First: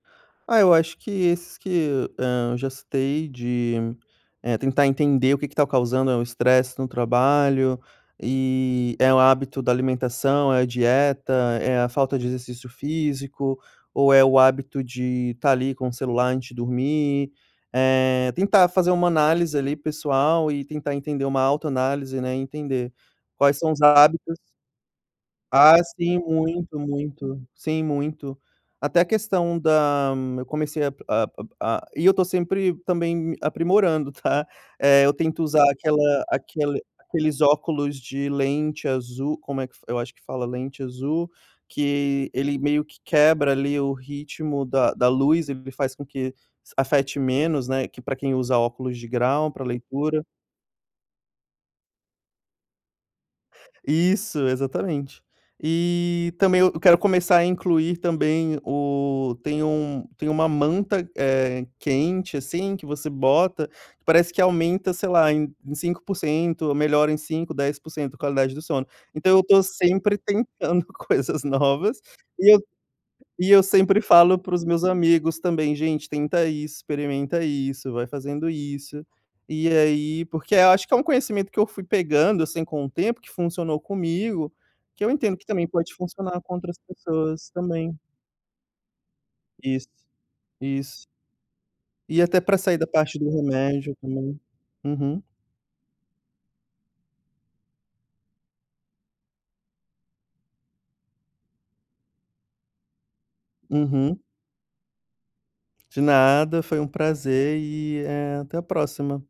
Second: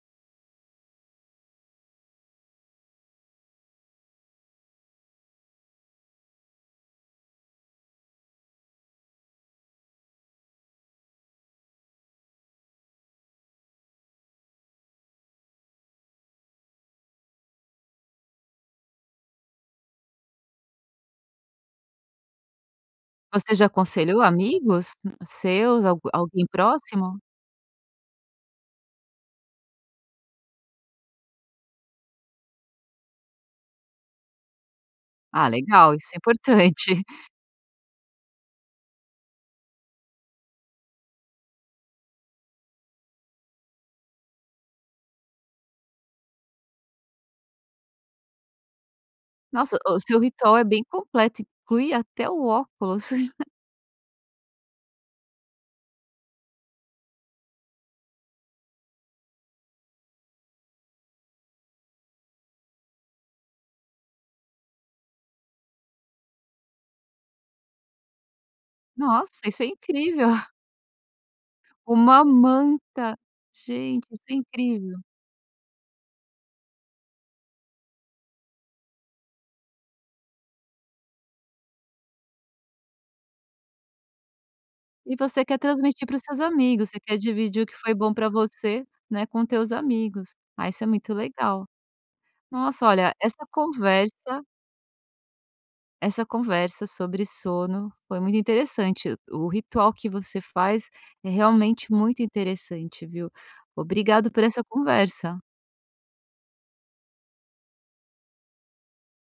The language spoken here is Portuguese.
Ah, eu acho que, esses que eu, hã, já citei de, eh, tentar entender o que que está causando é o estresse no trabalho e, é o hábito da alimentação, é a dieta, é a falta de exercício físico, ou é o hábito de estar ali com o celular antes de dormir, eh, tentar fazer uma análise ali pessoal e tentar entender uma autoanálise, né, e entender Você quais já são os aconselhou hábitos amigos ah seus? Algu sim, alguém muito, próximo? muito, sim, muito. Até a questão da eu comecei a a a e eu estou sempre também aprimorando tá, eh, eu tento Ah usar legal, isso é aquela aquele importante. aqueles óculos de lente azul, como é que eu acho que fala, lente azul, que ele meio que quebra ali o ritmo da da luz, ele faz com que afete menos, né, que pra quem usa óculos de grau pra Nossa, o seu leitura. ritual é bem completo, inclui até o óculos. Isso, exatamente. E, também eu quero começar a incluir também o, tem um tem uma manta, eh, quente assim que você bota, parece que aumenta sei lá em 5% ou melhora em 5, 10% a qualidade do sono, então Nossa, eu estou isso é sempre incrível. tentando coisas novas, Uma e eu manta, e eu sempre gente, isso é falo para os meus incrível. amigos também gente tenta isso, experimenta isso, vai fazendo isso, e aí porque eu acho que é um conhecimento que eu fui pegando assim com o tempo que funcionou comigo, que eu E entendo você que quer também pode transmitir para os seus funcionar com outras amigos, você quer pessoas dividir o que foi também. bom pra você, né, com teus Isso, amigos. Ah, isso é isso. muito legal. E até pra sair Nossa da olha parte do essa remédio também. conversa Uhum. essa conversa sobre sono foi muito interessante, o o ritual que você faz é realmente muito interessante viu? Uhum. Obrigado por essa conversa. De nada, foi um prazer, e até, eh, a próxima.